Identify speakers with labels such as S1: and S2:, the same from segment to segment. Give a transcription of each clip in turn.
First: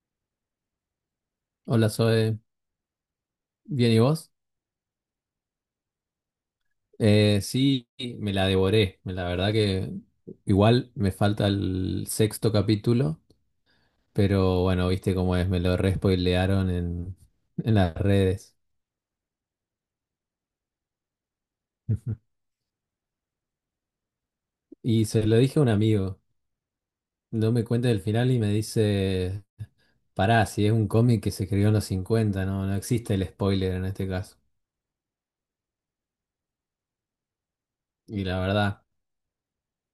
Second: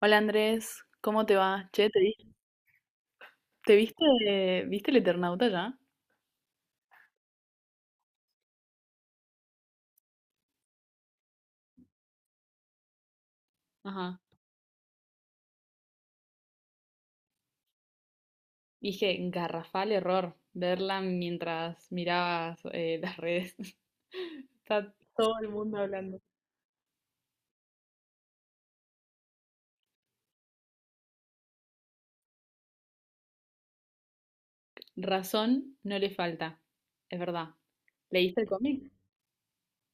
S1: Hola Andrés, ¿cómo te va?
S2: Hola
S1: Che,
S2: Zoe,
S1: ¿te
S2: ¿bien y
S1: viste,
S2: vos?
S1: viste el Eternauta ya?
S2: Sí, me la devoré, la verdad que igual me falta el sexto capítulo,
S1: Ajá.
S2: pero bueno, viste cómo es, me lo respoilearon en las redes.
S1: Dije, garrafal error verla mientras mirabas las redes. Está
S2: Y se
S1: todo
S2: lo
S1: el
S2: dije a un
S1: mundo hablando.
S2: amigo, no me cuenta el final y me dice, pará, si es un cómic que se escribió en los 50, no, no existe el spoiler en este caso.
S1: Razón no le falta, es verdad.
S2: Y la
S1: ¿Leíste el
S2: verdad,
S1: cómic?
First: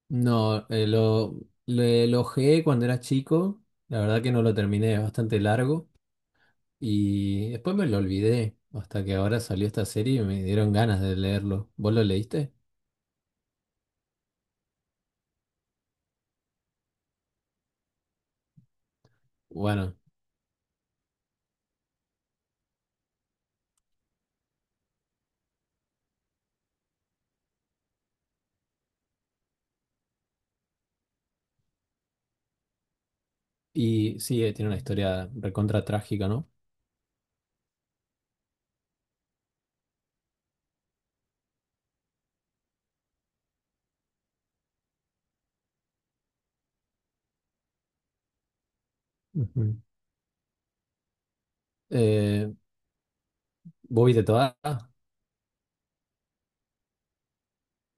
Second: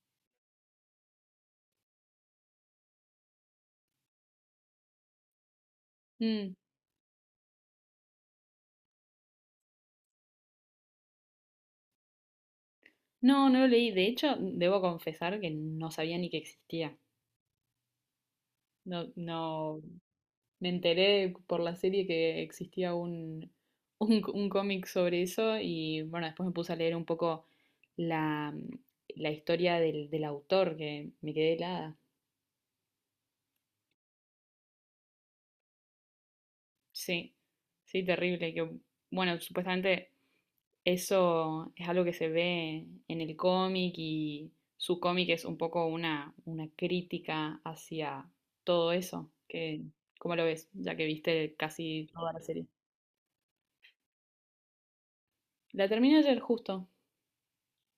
S2: no, lo ojeé cuando era chico, la verdad que no lo terminé, es bastante largo.
S1: Mm,
S2: Y después me lo olvidé, hasta que ahora salió esta serie y me dieron ganas de leerlo. ¿Vos lo leíste?
S1: no, no lo leí. De hecho, debo confesar que no sabía ni que existía. No, no.
S2: Bueno,
S1: Me enteré por la serie que existía un cómic sobre eso y bueno, después me puse a leer un poco la, la historia del autor que me quedé helada.
S2: y sí, tiene una historia recontra trágica, ¿no?
S1: Sí, sí, terrible. Bueno, supuestamente eso es algo que se ve en el cómic y su cómic es un poco una crítica hacia todo eso.
S2: Ujú.
S1: Que, ¿cómo lo ves? Ya que viste casi toda la
S2: Eh,
S1: serie.
S2: ¿Vos viste toda? Ah,
S1: La terminé ayer justo.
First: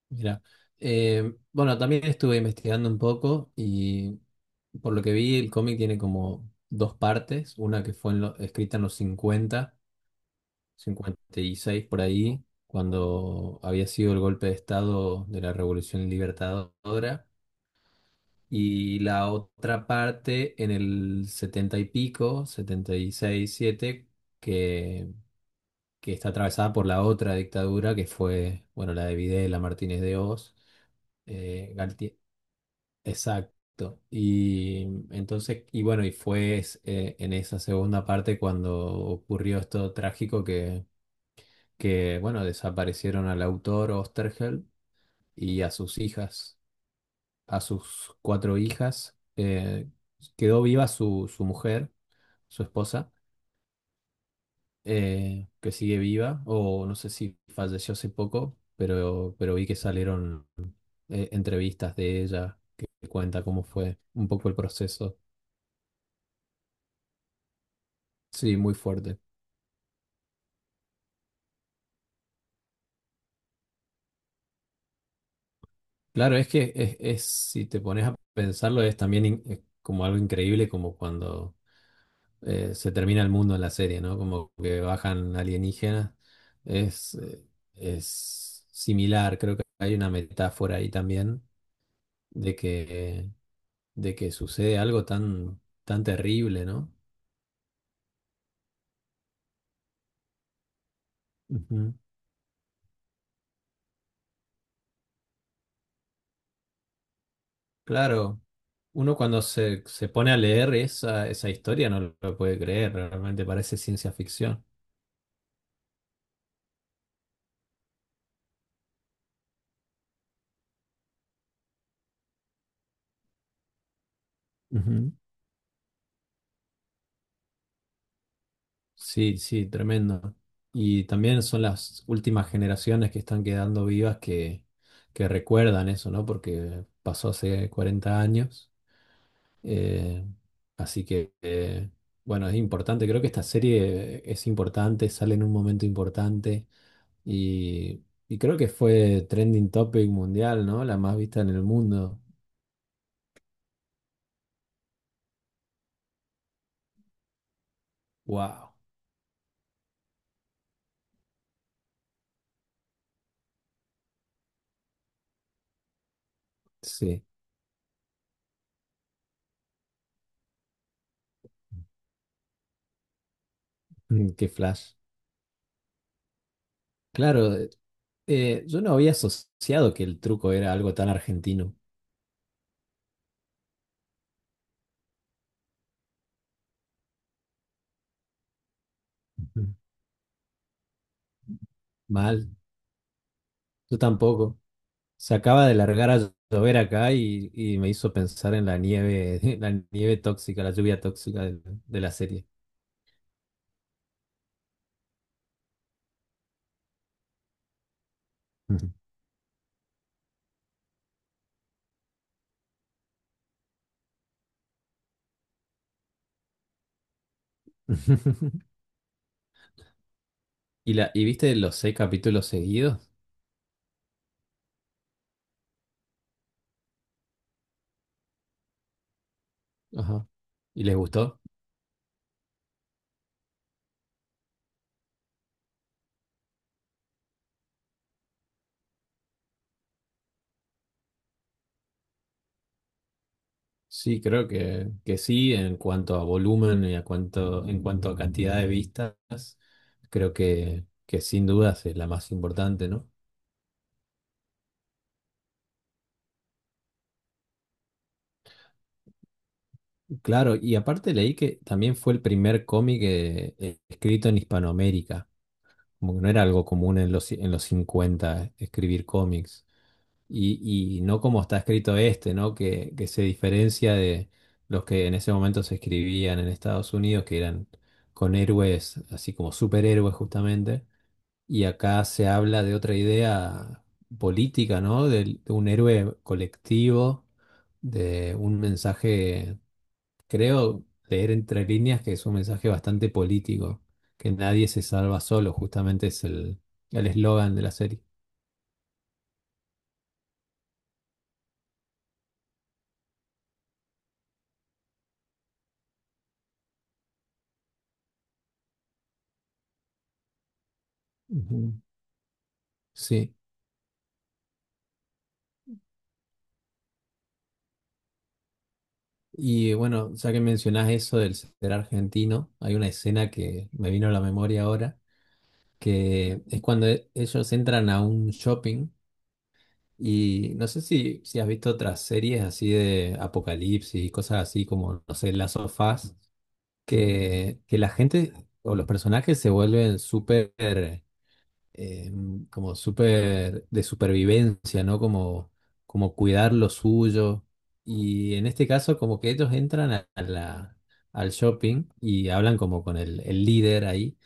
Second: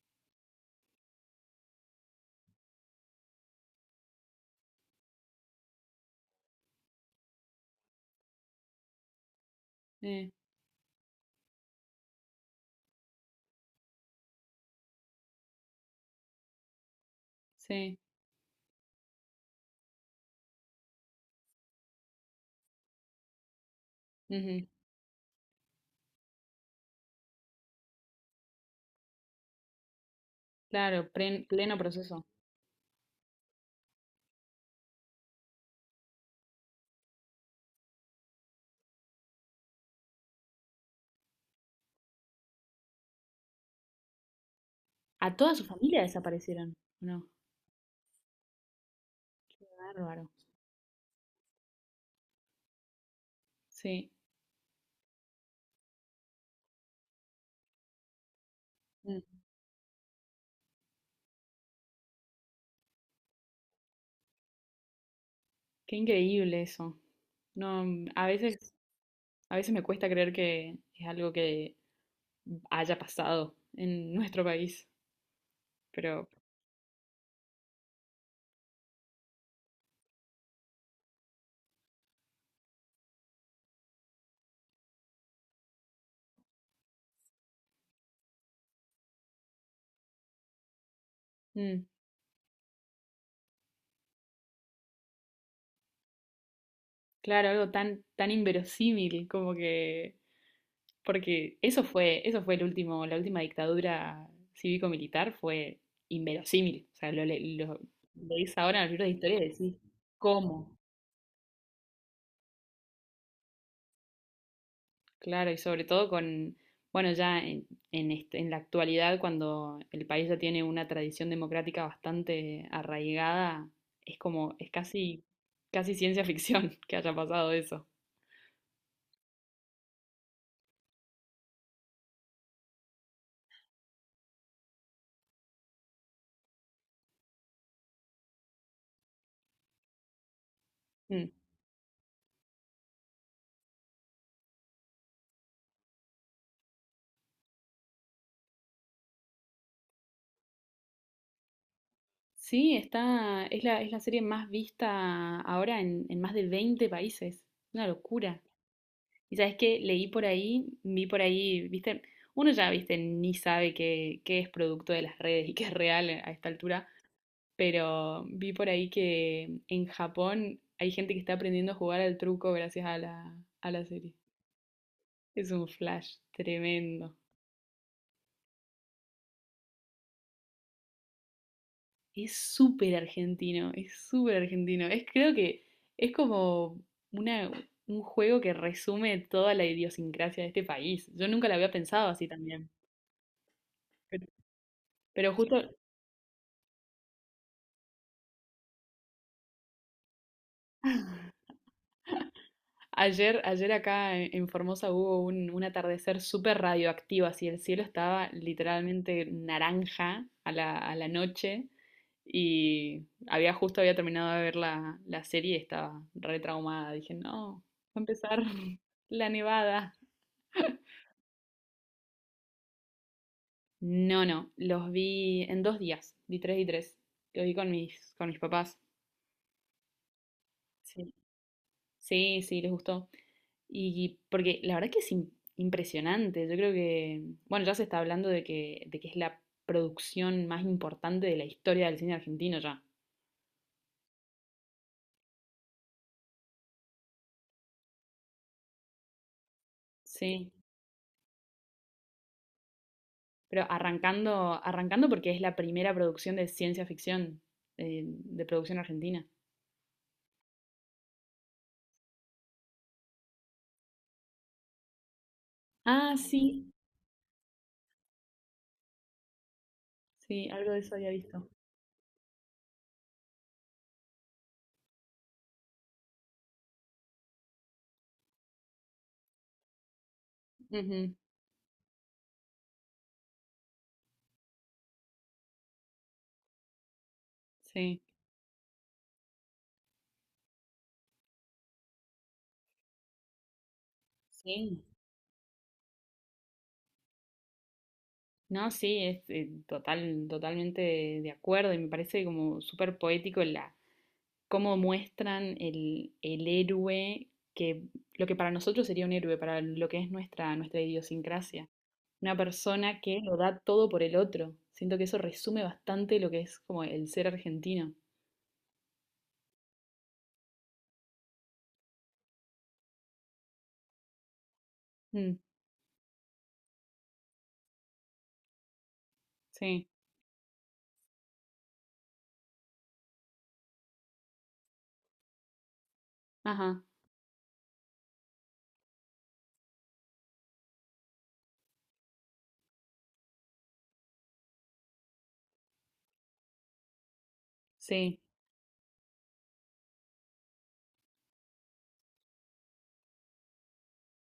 S2: mira. Bueno, también estuve investigando un poco y por lo que vi, el cómic tiene como dos partes. Una que fue escrita en los 50
S1: Eh,
S2: 56 por ahí, cuando había sido el golpe de estado de la Revolución Libertadora.
S1: sí.
S2: Y la otra parte en el 70 y pico, 76 77
S1: Ujú.
S2: que, que está atravesada por la otra dictadura que fue, bueno, la de Videla, Martínez de Oz,
S1: Claro,
S2: eh,
S1: pleno
S2: Galtier-
S1: proceso.
S2: exacto. Y entonces, y bueno, en esa segunda parte cuando ocurrió esto trágico que bueno, desaparecieron al autor Osterheld
S1: A toda
S2: y
S1: su familia desaparecieron. No,
S2: A sus cuatro hijas.
S1: qué bárbaro.
S2: Quedó viva su mujer, su esposa,
S1: Sí,
S2: que sigue viva, o no sé si falleció hace poco, pero,
S1: mm,
S2: pero vi que salieron entrevistas de ella que cuenta cómo fue un poco el proceso.
S1: qué increíble eso. No, mm,
S2: Sí, muy fuerte.
S1: a veces me cuesta creer que es algo que haya pasado en nuestro país, pero
S2: Claro, es que si te pones a pensarlo, es también es como algo increíble, como cuando se termina el mundo en la serie, ¿no? Como que bajan alienígenas. Es, eh, es similar, creo que hay una metáfora ahí también
S1: mm,
S2: de que, de que sucede algo tan, tan terrible, ¿no?
S1: claro, algo tan, tan inverosímil como que, porque
S2: Ujú.
S1: eso fue el último, la última dictadura cívico-militar fue inverosímil. O sea, lo
S2: Claro,
S1: leís ahora en los libros de
S2: uno
S1: historia
S2: cuando
S1: y decís,
S2: se pone a leer
S1: ¿cómo?
S2: esa historia no lo puede creer, realmente parece ciencia ficción.
S1: Claro, y sobre todo con, bueno, ya en la actualidad, cuando el país ya tiene una tradición democrática bastante arraigada, es como, es
S2: Ujú.
S1: casi, casi ciencia ficción que haya pasado eso.
S2: Sí, sí, tremendo. Y también son las últimas generaciones que están quedando vivas que recuerdan eso, ¿no? Porque pasó hace 40 años. Eh, Así
S1: Mm.
S2: que, bueno, es importante. Creo que esta serie es importante, sale en un momento importante y, y creo que fue trending topic mundial, ¿no? La más vista en el mundo.
S1: Sí, está, es la serie más vista ahora en más de 20 países. Una locura.
S2: ¡Wow!
S1: Y sabes qué, leí por ahí, vi por ahí, viste, uno ya, viste, ni sabe qué, qué es producto de las redes y qué es real a esta altura,
S2: Sí,
S1: pero vi por ahí que en Japón hay gente que está aprendiendo a jugar al truco gracias a a la serie.
S2: qué flash.
S1: Es un flash tremendo.
S2: Claro, yo no había asociado que el truco era algo tan argentino.
S1: Es súper argentino, es súper argentino. Es, creo que es como una, un juego que resume toda la
S2: Ujú.
S1: idiosincrasia de este país. Yo nunca la había pensado así
S2: Mal,
S1: también.
S2: yo
S1: Pero,
S2: tampoco.
S1: pero
S2: Se
S1: justo
S2: acaba de largar a llover acá y me hizo pensar en la nieve, la nieve tóxica, la lluvia tóxica de la serie.
S1: ayer, ayer acá en Formosa hubo un atardecer súper radioactivo, así el cielo estaba
S2: Ujú.
S1: literalmente naranja a a la noche y había justo había terminado de ver la serie y estaba re traumada. Dije, no, va a empezar la nevada.
S2: ¿Y viste los seis capítulos seguidos?
S1: No, no, los vi en dos días, vi tres y tres. Los vi con con mis papás.
S2: Ajá. ¿Y les
S1: Sí.
S2: gustó?
S1: Sí, sí, les gustó. Y porque la verdad que es impresionante. Yo creo que, bueno, ya se está hablando de de que es la producción más importante de la historia del cine argentino ya.
S2: Sí, creo que sí, en cuanto a volumen y en cuanto a cantidad de vistas, creo
S1: Sí.
S2: que sin dudas es la más importante, ¿no?
S1: Pero arrancando, arrancando porque es la primera producción de ciencia ficción de producción argentina.
S2: Claro, y aparte leí que también fue el primer cómic escrito en Hispanoamérica, como
S1: Ah,
S2: que no era algo
S1: sí,
S2: común en los 50 escribir cómics,
S1: sí, algo de eso
S2: y
S1: había
S2: no como
S1: visto.
S2: está escrito este, ¿no? Que se diferencia de los que en ese momento se escribían en Estados Unidos, que eran con héroes, así como superhéroes justamente,
S1: Ujú,
S2: y acá se habla de otra idea política, ¿no? Un héroe colectivo,
S1: sí.
S2: de un mensaje. Creo leer entre líneas que es un mensaje bastante político, que nadie
S1: Sí.
S2: se salva solo, justamente es el eslogan de la serie.
S1: No, sí, es totalmente de acuerdo y me parece como súper poético cómo muestran el héroe, que lo que para nosotros sería un héroe, para lo que es nuestra, nuestra idiosincrasia.
S2: Ujú.
S1: Una persona que
S2: Sí.
S1: lo da todo por el otro. Siento que eso resume bastante lo que es como el ser argentino.
S2: Y bueno, ya que mencionás eso del ser argentino, hay una escena que me vino a la memoria ahora,
S1: Mm,
S2: que es cuando ellos entran a un shopping
S1: sí,
S2: y no sé si has visto otras series así de apocalipsis y cosas así como, no sé, las sofás
S1: ajá,
S2: que la gente o los personajes se vuelven súper eh, como súper de supervivencia, ¿no? Como cuidar lo suyo.
S1: sí,
S2: Y en este caso, como que ellos entran al shopping y hablan como con el líder ahí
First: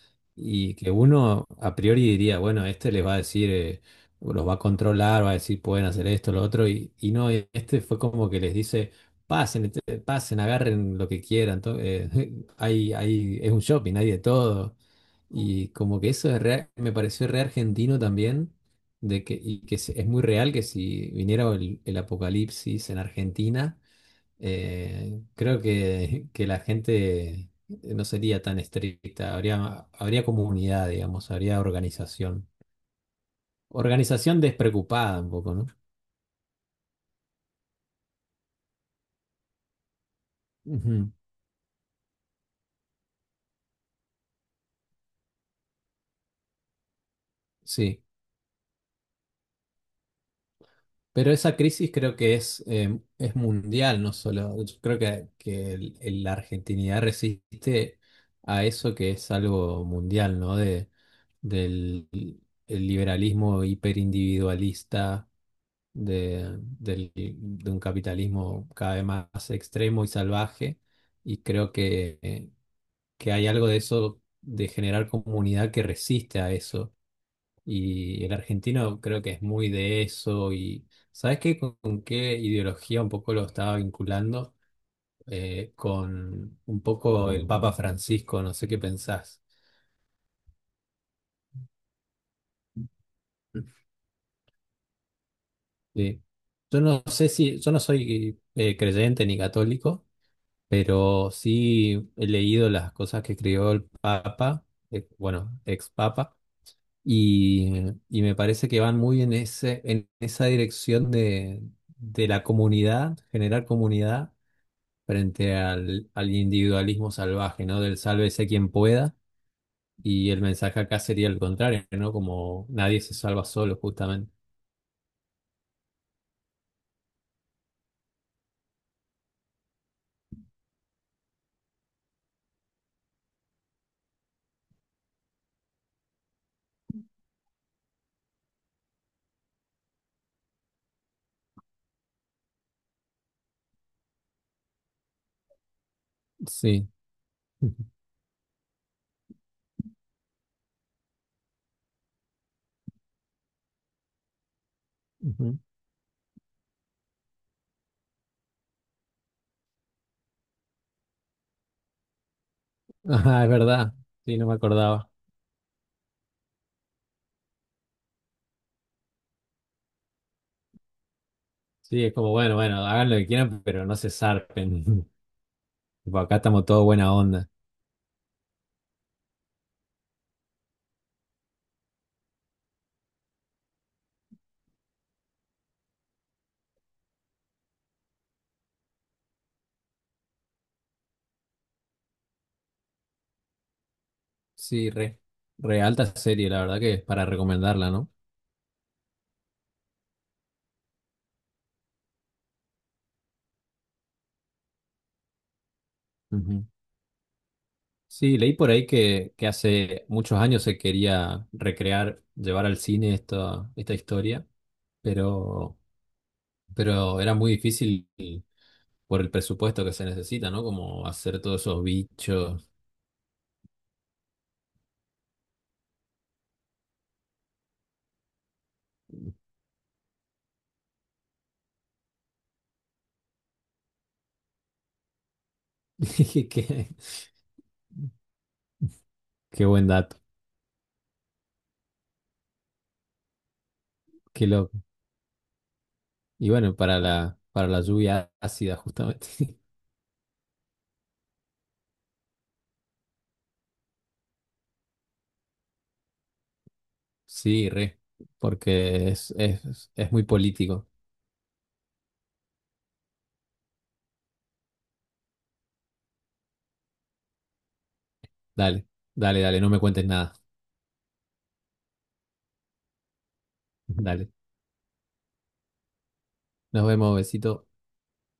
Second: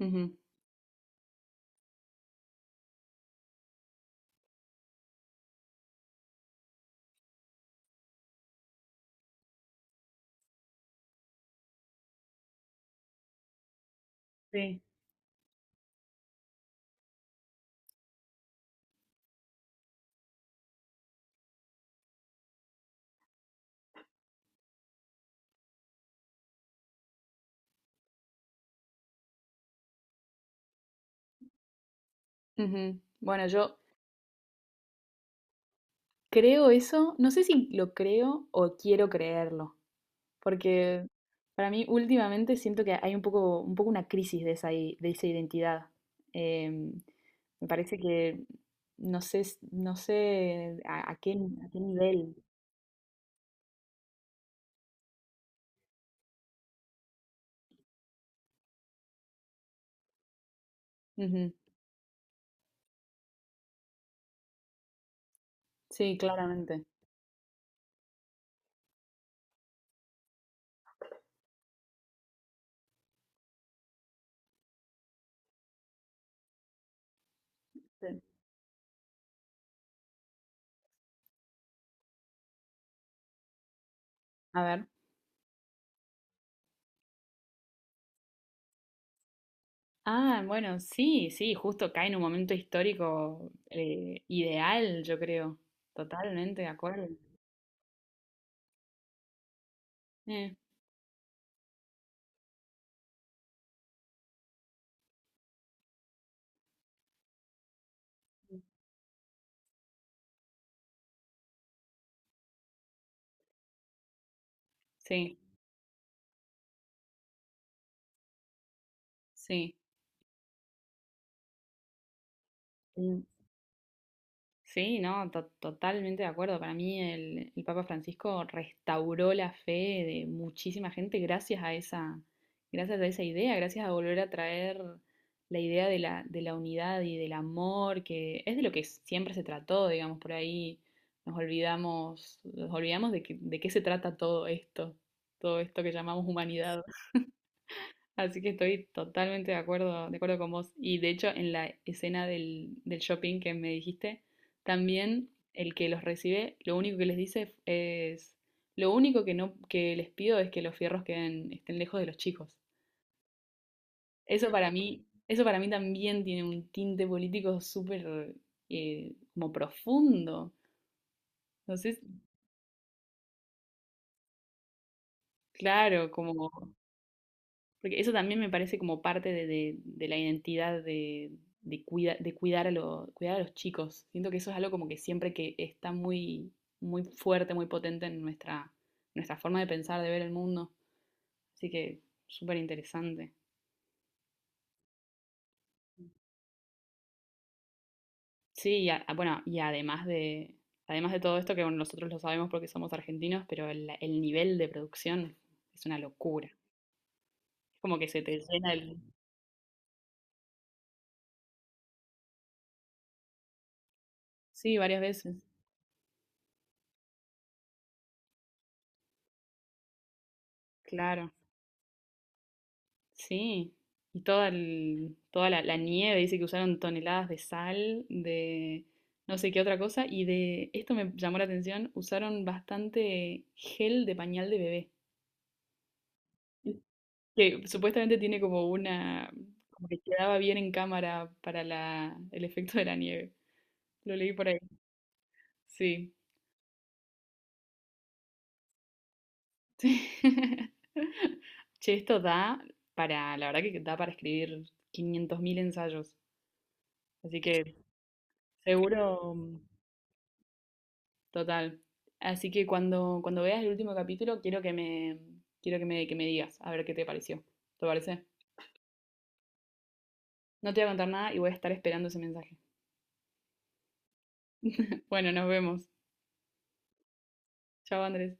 S1: ujú,
S2: y que uno a priori diría, bueno, este les va a decir, los va a controlar, va a decir, pueden hacer esto, lo otro, y no, este fue como que les dice, pasen, este, pasen, agarren lo que quieran, hay, es un shopping, hay de todo.
S1: sí.
S2: Y como que eso me pareció re argentino también, y que es muy real que si viniera el apocalipsis en Argentina, creo que la gente no sería tan estricta, habría comunidad, digamos, habría organización.
S1: Ujú. Bueno, yo
S2: Organización despreocupada un poco, ¿no?
S1: creo eso, no sé si lo creo o quiero creerlo. Porque
S2: Ujú,
S1: para mí últimamente siento que hay un poco una crisis de de esa identidad. Em, Me parece
S2: sí,
S1: que no sé, no sé
S2: pero esa
S1: a qué
S2: crisis creo
S1: nivel.
S2: que es mundial, no solo. Yo creo que la argentinidad resiste a eso que es algo mundial, ¿no? De,
S1: Ujú.
S2: del el liberalismo hiperindividualista
S1: Sí,
S2: de,
S1: claramente.
S2: del- de un capitalismo cada vez más extremo y salvaje. Y creo que hay algo de eso, de generar comunidad que resiste a eso.
S1: Sí.
S2: Y el argentino creo que es muy de eso. Y ¿sabes qué? ¿Con qué ideología un poco lo estaba vinculando?
S1: A ver.
S2: Con un poco el Papa Francisco, no sé qué pensás.
S1: Ah, bueno, sí, sí, justo cae en un momento histórico ideal, yo creo.
S2: Sí.
S1: Totalmente de
S2: Yo no
S1: acuerdo.
S2: sé si, yo no soy creyente ni católico,
S1: Eh,
S2: pero sí he leído las cosas que escribió el Papa, bueno, ex Papa, y, y me parece que van muy en esa dirección de la comunidad, generar comunidad
S1: sí,
S2: frente al individualismo salvaje, ¿no? Del sálvese quien pueda,
S1: sí.
S2: y el mensaje acá sería el contrario, ¿no? Como nadie se salva solo, justamente.
S1: Sí, no, totalmente de acuerdo. Para mí el Papa Francisco restauró la fe de muchísima gente gracias a esa idea, gracias a volver a traer la idea de de la unidad y del amor, que es de lo que siempre se trató, digamos, por ahí nos olvidamos de de qué se trata todo esto que llamamos humanidad.
S2: Sí.
S1: Así que estoy totalmente de acuerdo con vos. Y de hecho, en la escena del shopping que me dijiste, también
S2: Ujú.
S1: el que los recibe, lo único que les dice es, lo único que no, que les pido es que los fierros queden, estén lejos de los chicos.
S2: Ah, es verdad. Sí, no me acordaba.
S1: Eso para mí también tiene un tinte político súper como profundo. Entonces,
S2: Sí, es como, bueno, bueno, hagan lo que quieran, pero no se zarpen.
S1: claro,
S2: Tipo, acá
S1: como
S2: estamos todos buena onda.
S1: porque eso también me parece como parte de la identidad de, de cuidar, cuidar a los chicos. Siento que eso es algo como que siempre que está muy, muy fuerte, muy potente en nuestra, nuestra forma de pensar, de ver el mundo. Así que súper interesante.
S2: Sí, re alta serie, la verdad que es para recomendarla, ¿no?
S1: Sí, y bueno, y además de todo esto, que bueno, nosotros lo sabemos porque somos argentinos, pero el nivel de producción es una locura. Es
S2: Ujú.
S1: como que se te
S2: Sí, leí por
S1: llena
S2: ahí
S1: el...
S2: que hace muchos años se quería recrear, llevar al cine esta historia,
S1: Sí, varias veces,
S2: pero, pero era muy difícil por el presupuesto que se necesita, ¿no? Como
S1: claro.
S2: hacer todos esos bichos.
S1: Sí, y toda, toda la nieve, dice que usaron toneladas de sal, de no sé qué otra cosa, y de esto me llamó la atención, usaron bastante gel de pañal de bebé,
S2: Qué,
S1: que supuestamente tiene como
S2: qué buen
S1: como que
S2: dato,
S1: quedaba bien en cámara para el efecto de la nieve. Lo leí
S2: qué
S1: por ahí.
S2: loco.
S1: Sí.
S2: Y bueno, para la lluvia ácida, justamente.
S1: Che, esto da para, la verdad que da para escribir 500.000 ensayos, así
S2: Sí,
S1: que
S2: re, porque es,
S1: seguro...
S2: es, es muy político.
S1: Total. Así que cuando, cuando veas el último capítulo, quiero que me, quiero que que me digas, a ver qué te pareció. ¿Te parece?
S2: Dale, dale, dale, no me cuentes nada.
S1: No te voy a contar nada y voy a estar esperando ese mensaje.
S2: Dale.
S1: Bueno, nos vemos.
S2: Nos vemos, besito.
S1: Chao, Andrés.